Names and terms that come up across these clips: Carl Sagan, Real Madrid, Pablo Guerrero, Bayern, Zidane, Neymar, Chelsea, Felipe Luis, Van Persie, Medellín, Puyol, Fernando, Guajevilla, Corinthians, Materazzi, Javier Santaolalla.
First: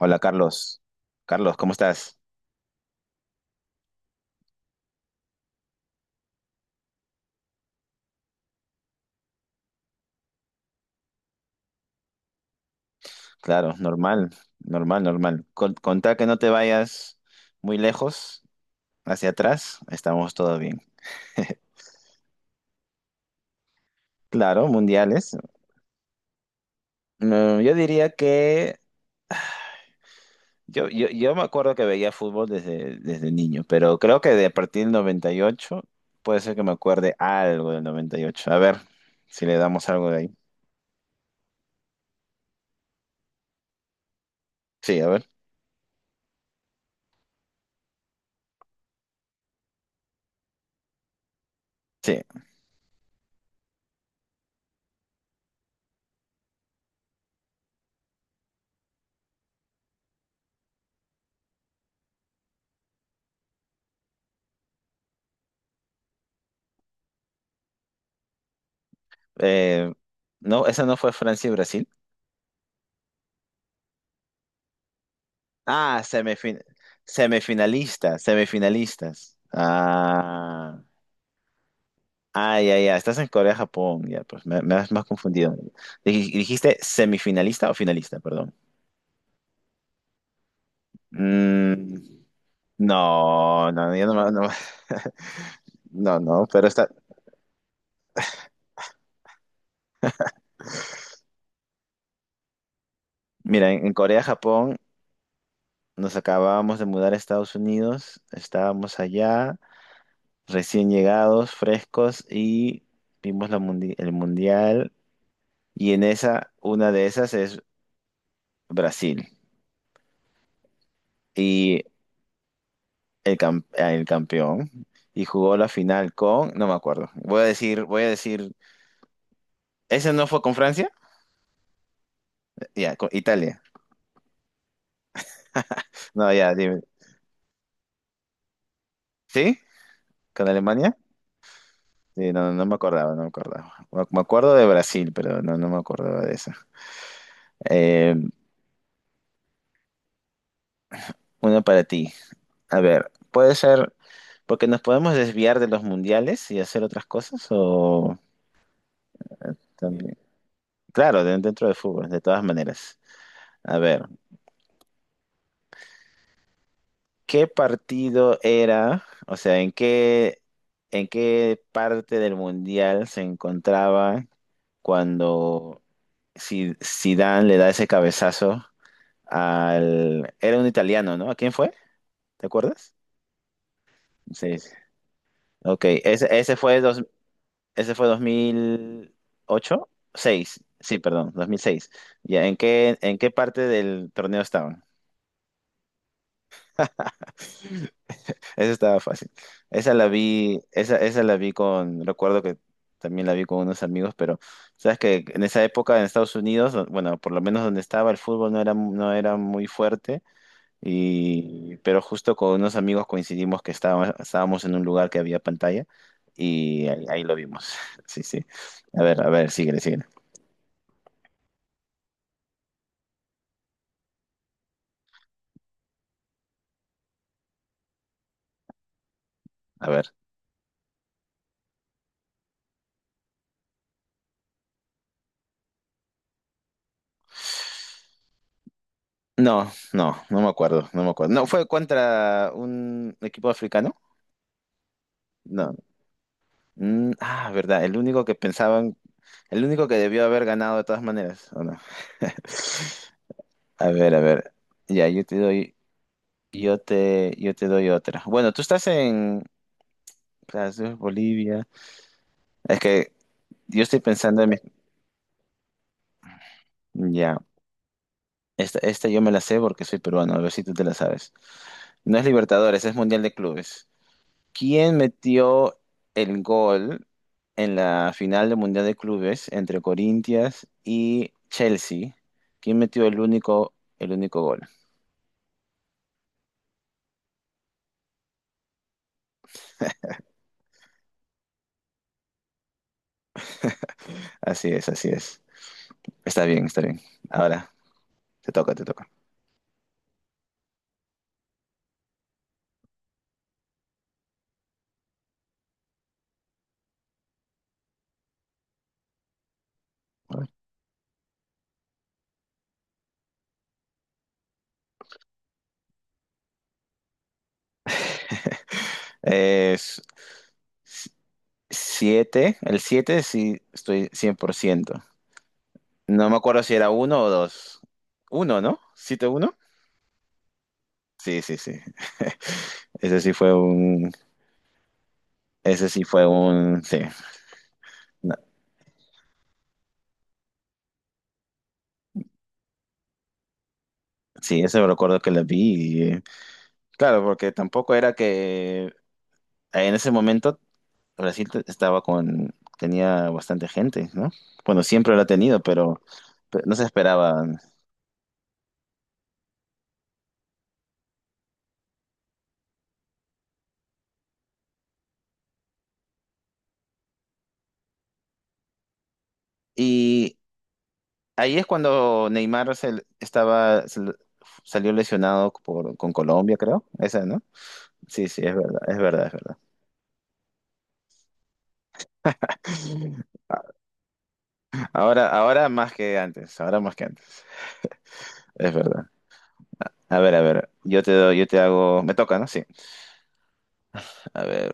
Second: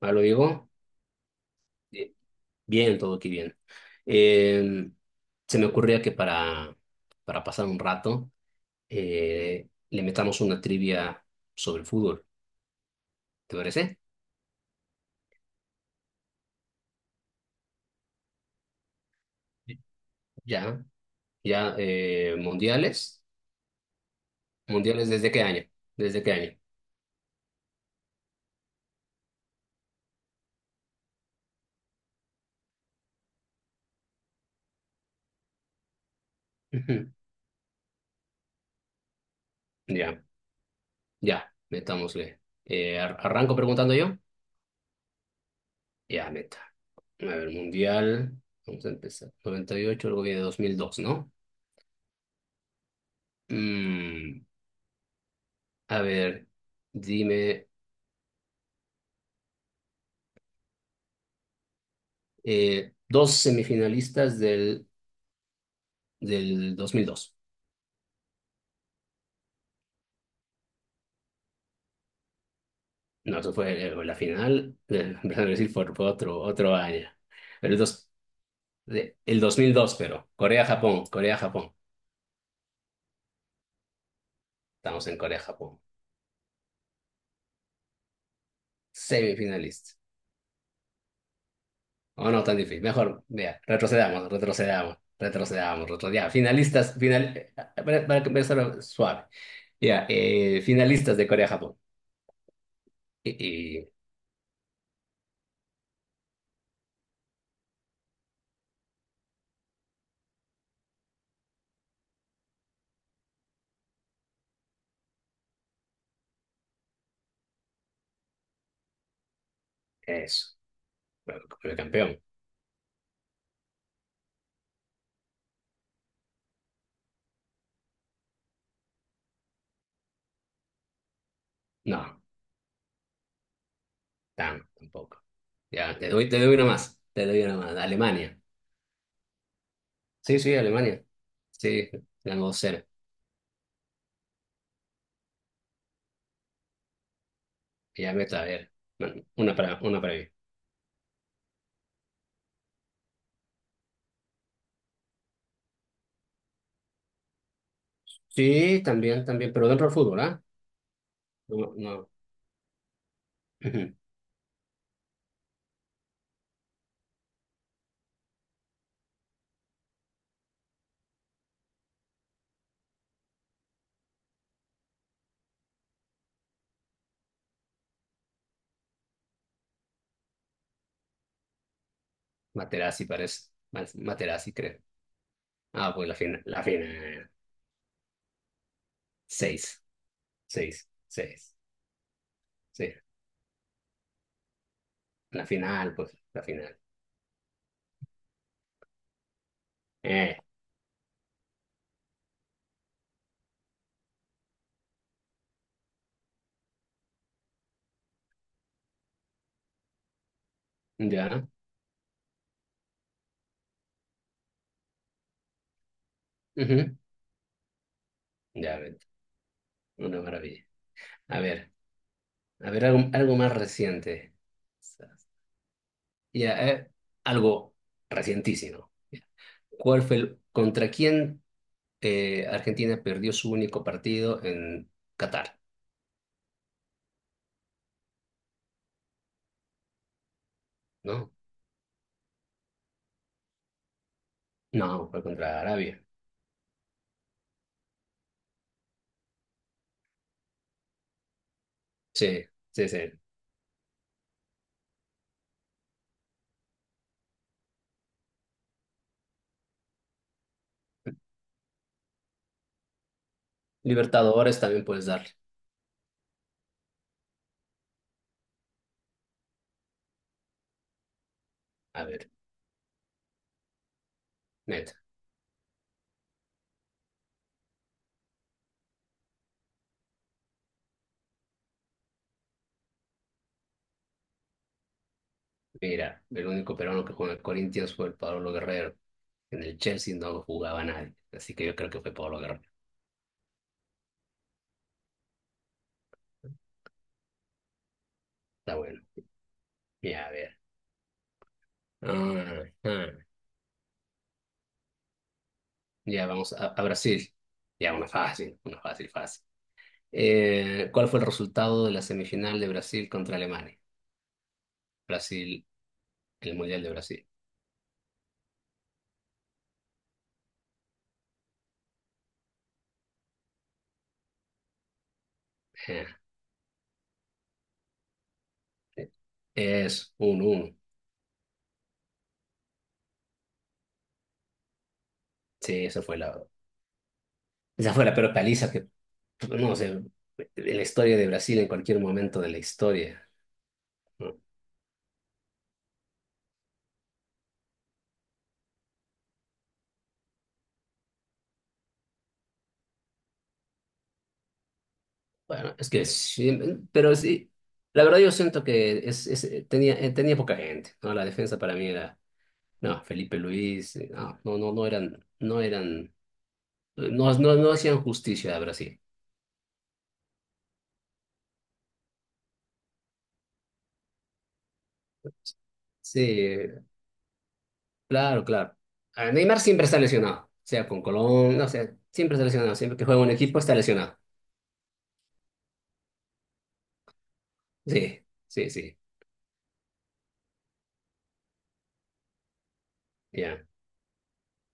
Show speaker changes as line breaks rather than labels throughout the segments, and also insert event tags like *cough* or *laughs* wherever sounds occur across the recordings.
Ah, lo digo.
Carlos. Carlos, ¿cómo
eh,
estás?
Bien, todo aquí bien. Eh, se me ocurría que para pasar un rato, le metamos una trivia sobre el fútbol. ¿Te
Claro,
parece?
normal. Con que no te vayas muy lejos, hacia atrás,
Sí.
estamos todo bien.
Ya, ya. Mundiales.
Claro,
¿Mundiales desde
mundiales.
qué año? ¿Desde qué año?
Yo diría que yo me acuerdo que veía fútbol desde niño, pero creo que de a partir del 98, puede ser que me
Ujú.
acuerde algo del 98. A ver si le damos algo de
Ya,
ahí.
ya. Metámosle. ¿Arranco preguntando yo?
Sí, a ver.
Ya, meta. A ver, mundial. Vamos a empezar. 98, luego viene 2002, ¿no?
Sí.
Mm, a ver, dime. Dos semifinalistas del 2002.
Eh, no, esa no fue Francia y Brasil.
No, eso fue la final, *laughs* empezando a decir fue,
Ah,
fue otro, otro año. Pero
semifinalistas, semifinalistas.
el 2002, pero Corea-Japón, Corea-Japón.
Ya, ya. Estás en Corea, Japón. Ya, pues me has más
Estamos en
confundido.
Corea-Japón.
¿Dijiste semifinalista o finalista? Perdón.
Semifinalistas.
Mm,
Oh, no, tan difícil. Mejor, vea,
no, yo
retrocedamos, retrocedamos,
*laughs*
retrocedamos, retrocedamos.
no,
Ya,
no, pero está.
finalistas, final, para empezar suave. Ya, finalistas de Corea-Japón. Y,
Mira,
y
en Corea, Japón, nos acabábamos de mudar a Estados Unidos. Estábamos allá, recién llegados, frescos, y vimos la el mundial. Y en esa, una de esas es Brasil.
eso, el
Y
campeón.
el, ah, el campeón. Y jugó la final con, no me acuerdo. Voy a decir, ¿ese no fue con Francia?
No,
Ya, con Italia.
tampoco. Ya, te doy,
No,
te
ya,
doy una
dime.
más. Te doy una más. Alemania.
¿Sí?
Sí,
¿Con
sí,
Alemania?
Alemania. Sí,
Sí,
ganó cero.
no me acordaba. Me acuerdo de Brasil, pero no me acordaba de eso.
Ya
Eh,
me está, a ver. Bueno, una para mí.
una para ti. A ver, puede ser, porque nos podemos desviar de los mundiales y hacer otras cosas, o
Sí, también, también, pero dentro del
también.
fútbol, ¿ah?
Claro, dentro
No,
de
no.
fútbol, de todas maneras.
*clears throat*
A
Ujú.
ver. ¿Qué partido era? O sea, ¿en qué parte del mundial se encontraba cuando Zidane le da ese cabezazo al... Era un italiano, ¿no? ¿A quién fue? ¿Te acuerdas?
Materazzi parece. Materazzi,
Sí. Sí.
creo.
Ok,
Ah, pues la final, la final.
ese fue 2000
Seis,
ocho seis.
seis,
Sí, perdón, dos
seis.
mil seis. Ya,
Sí,
¿en qué parte del torneo estaban?
la final, pues, la final.
Esa estaba fácil.
Eh,
Esa la vi con, recuerdo que también la vi con unos amigos, pero sabes que en esa época en Estados Unidos, bueno, por lo menos donde estaba el fútbol no era muy fuerte,
ya,
y, pero justo con unos amigos coincidimos que estábamos en un lugar que había pantalla y
ujú,
ahí lo vimos. *laughs* Sí, sí.
ya,
Síguele, síguele.
una maravilla. A ver, a ver, algo más reciente. Ya, algo recientísimo. Ya.
A
¿Cuál
ver.
fue contra quién Argentina perdió su único partido en Qatar?
No me acuerdo, no me
¿No?
acuerdo. ¿No fue contra un equipo africano?
No, fue contra
No.
Arabia.
Ah, verdad, el único que pensaban, el único que debió haber ganado de todas maneras, ¿o no?
Sí, sí, sí.
*laughs* A ver, a ver. Ya, yo te doy, yo te doy otra. Bueno, tú estás en clases Bolivia. Es que yo estoy pensando en
Libertadores también puedes darle.
Ya. Esta yo me la sé porque soy peruano, a ver si tú te la sabes.
A
No es
ver,
Libertadores, es Mundial de Clubes.
neta.
¿Quién metió el gol en la final del Mundial de Clubes entre Corinthians y Chelsea? ¿Quién metió el único gol?
Mira, el único peruano que jugó en el Corinthians fue el Pablo Guerrero. En el Chelsea no jugaba nadie. Así que yo creo que fue Pablo Guerrero.
Así es, así es. Está bien, está bien. Ahora,
Está
te
bueno.
toca.
Ya, a ver. Ah, ah. Ya, vamos a Brasil. Ya, una fácil, fácil. ¿Cuál fue el resultado de la semifinal de Brasil contra Alemania? Brasil, el Mundial de Brasil.
Es 7, el 7 sí estoy 100%.
Eh,
No me acuerdo si era uno o dos. Uno, no
eh,
7-1.
es 1 uno.
Sí, sí, sí. Ese sí fue un...
Sí,
Ese
esa
sí
fue
fue
la,
un... Sí.
esa fue la peor
No,
paliza que, no sé, de la historia de Brasil en cualquier momento de la historia, ¿no?
Sí, eso me recuerdo que la vi. Y, claro, porque tampoco era que en ese momento Brasil estaba con, tenía bastante gente, ¿no? Bueno, siempre lo ha tenido,
Bueno, es que sí,
pero no se
pero
esperaba.
sí, la verdad yo siento que tenía poca gente, ¿no? La defensa para mí era, no, Felipe Luis, no, no, no, no eran, no, no, no hacían justicia a Brasil.
Y ahí es cuando Neymar salió lesionado por, con Colombia, creo.
Sí,
Esa, ¿no? Sí, sí,
claro, claro. Ah,
es verdad.
Neymar siempre está lesionado, sea con Colón, no sé, siempre está lesionado, siempre que juega un
*laughs*
equipo está lesionado.
Ahora, ahora más que antes,
Sí, sí,
es
sí,
verdad. A ver, yo te doy, yo te hago, me toca, ¿no? Sí.
ya.
A ver.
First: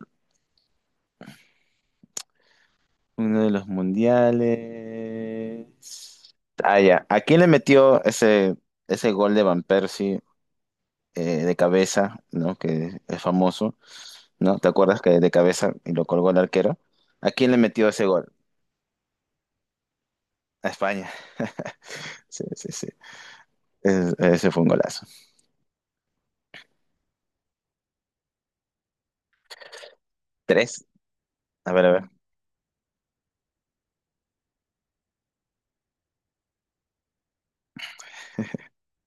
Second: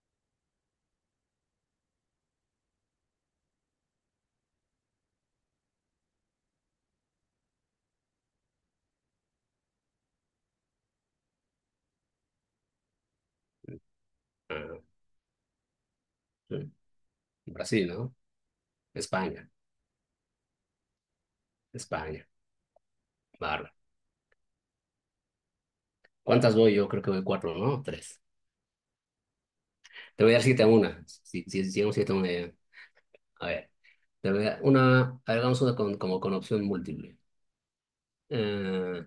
Uno de los mundiales. Ah, ya. ¿A quién le metió ese gol de Van Persie de cabeza, ¿no? Que es famoso, ¿no? ¿Te
Ah,
acuerdas que de cabeza y lo colgó el
mm.
arquero? ¿A quién le
Brasil,
metió ese
¿no?
gol?
España,
A España. *laughs*
España,
Sí, sí, sí.
bárbaro.
Ese fue un golazo.
¿Cuántas voy? Yo creo que voy cuatro, ¿no? Tres. Te voy a dar siete a
Tres.
una, si
A ver, a
llegamos
ver.
7-1. Ya. A ver, te voy a dar una, a ver, hagamos una como con opción múltiple. Eh,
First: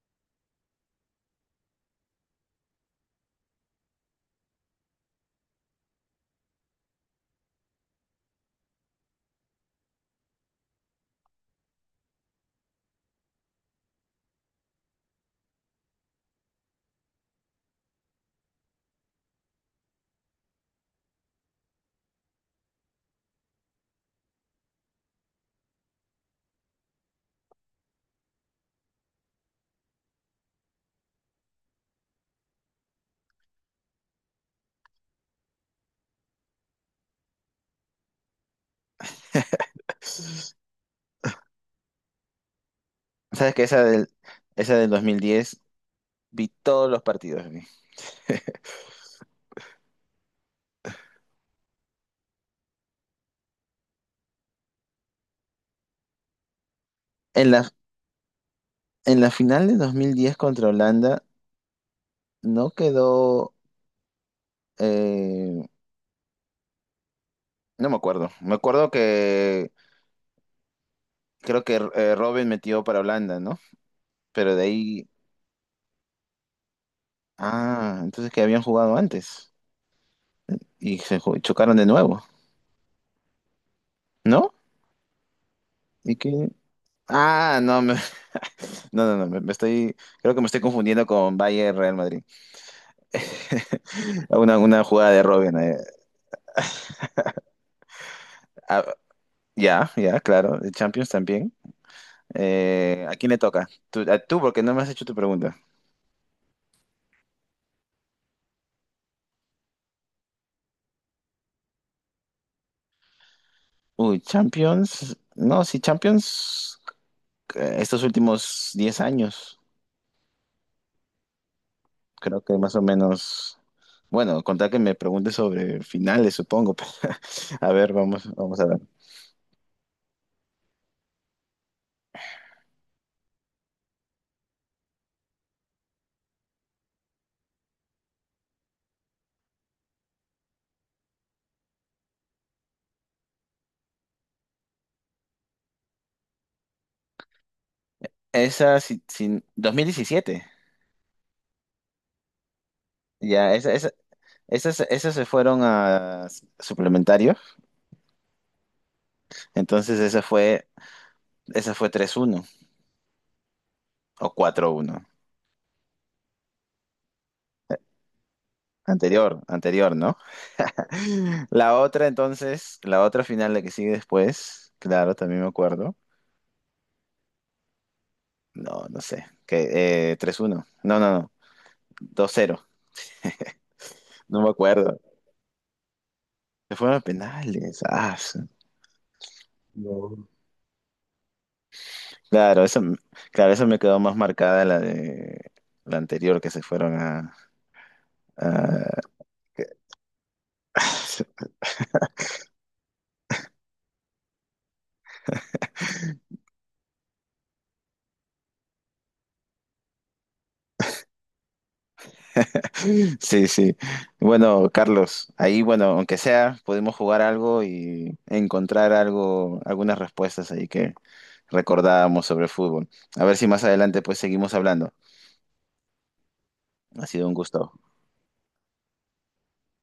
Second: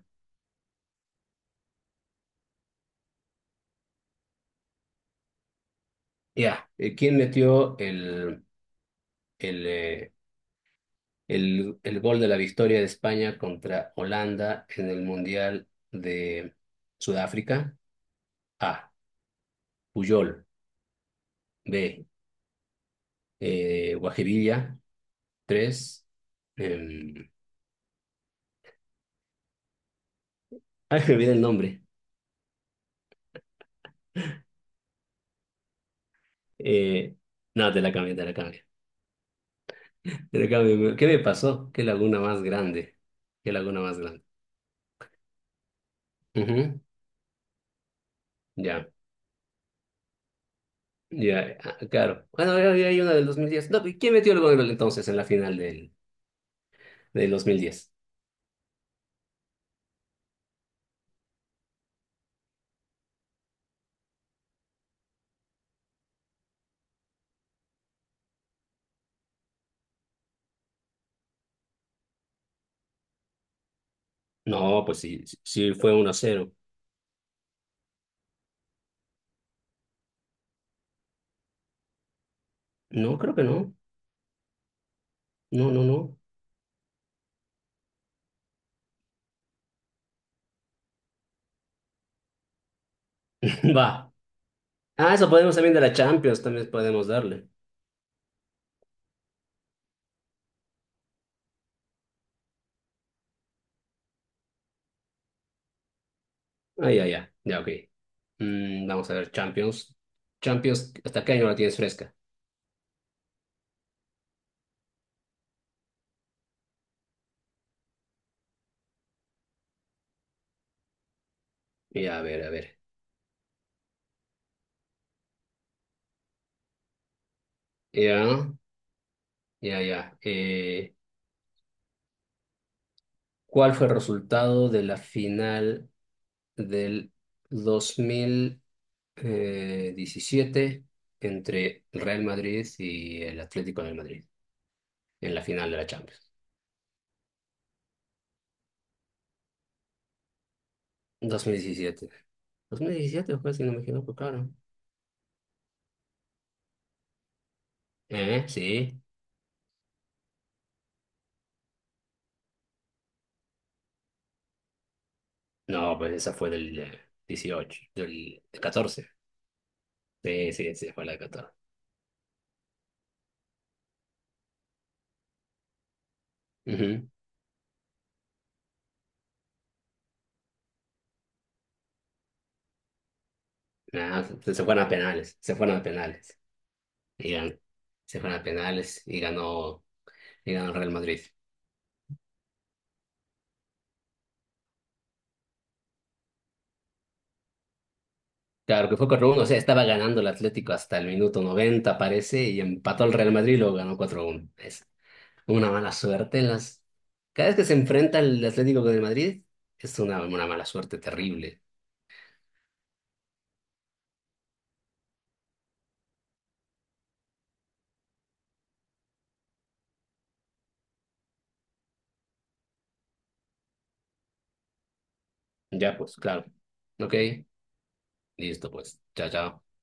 ya, ¿Quién metió el, eh, el gol de la victoria de España contra Holanda en el Mundial de Sudáfrica? A. Puyol. B. Guajevilla. Tres. Eh, Ay, me olvidé el nombre. Eh, no, te la cambié, te la cambié. Te la cambié. ¿Qué me pasó? ¿Qué laguna más grande? ¿Qué
¿Sabes que
laguna
esa
más
del,
grande?
¿esa del 2010 vi
Ujú,
todos los partidos? Vi. *laughs*
ya, ya, ah, claro. Bueno, ya había una del 2010. No, ¿y quién metió el gol entonces en la final del dos
En
mil
la,
diez
en la final de 2010 contra Holanda no quedó eh, No me acuerdo. Me acuerdo que creo que Robin metió para Holanda, ¿no? Pero de
No, pues
ahí.
sí, sí, sí, fue 1 cero.
Ah, entonces que habían jugado antes. Y se chocaron de nuevo,
No, creo que no.
¿no?
No, no,
¿Y
no.
que no, *laughs* no, no, no, me estoy. Creo que me estoy confundiendo con Bayern Real Madrid.
*clears throat* Va.
*laughs* Una jugada
Ah,
de
eso podemos
Robin.
también de la Champions, también podemos darle.
Ah, ya, ya, claro. De Champions también. ¿A quién le toca? Tú, porque no me has hecho tu pregunta.
Ah, ya, ya. Ya, ok. Vamos a ver, Champions. Champions, ¿hasta qué año la tienes fresca?
Uy, Champions. No, sí, Champions. Estos últimos 10 años,
Ya, a
creo
ver, a
que más
ver.
o menos, bueno, contar que me pregunte sobre finales, supongo. *laughs* Pero,
Ya,
vamos a ver.
ya, ya. ¿Cuál fue el resultado de la final del 2017 entre el Real Madrid y el Atlético de Madrid en la final de la Champions?
Esa, si, si- 2017,
2017. 2017 fue,
ya,
si no me equivoco, claro.
esas se fueron a suplementario,
¿Eh? Sí.
entonces esa esa fue 3-1 o 4-1
No, pues esa fue del 18, del 14.
Anterior, anterior, ¿no?
Sí, sí, sí, fue la del
*laughs*
catorce.
La otra entonces, la otra final, la que sigue después, claro, también me acuerdo.
Ujú.
No, no sé. Que, 3-1. No, no, no. 2-0
Nah,
No me
se fueron a
acuerdo.
penales, se fueron a penales.
Se fueron a
Y
penales. Ah,
se fueron a penales y ganó,
No.
y ganó el Real Madrid.
Claro, claro, eso me quedó más marcada la de la anterior que se fueron
Claro que
a-
fue 4-1, o sea, estaba ganando el Atlético hasta el minuto
*laughs*
90 parece, y empató el Real Madrid y luego ganó 4-1. Es una mala suerte en las... Cada vez que se enfrenta el Atlético con el Madrid, es una mala suerte terrible.
Sí, sí. Bueno, Carlos, ahí, bueno, aunque sea, pudimos jugar algo y encontrar algo, algunas respuestas ahí que recordábamos sobre el fútbol. A ver si más adelante pues seguimos hablando.
Ya, pues, claro.
Ha
Ok,
sido un gusto.
listo, pues. Chao, chao.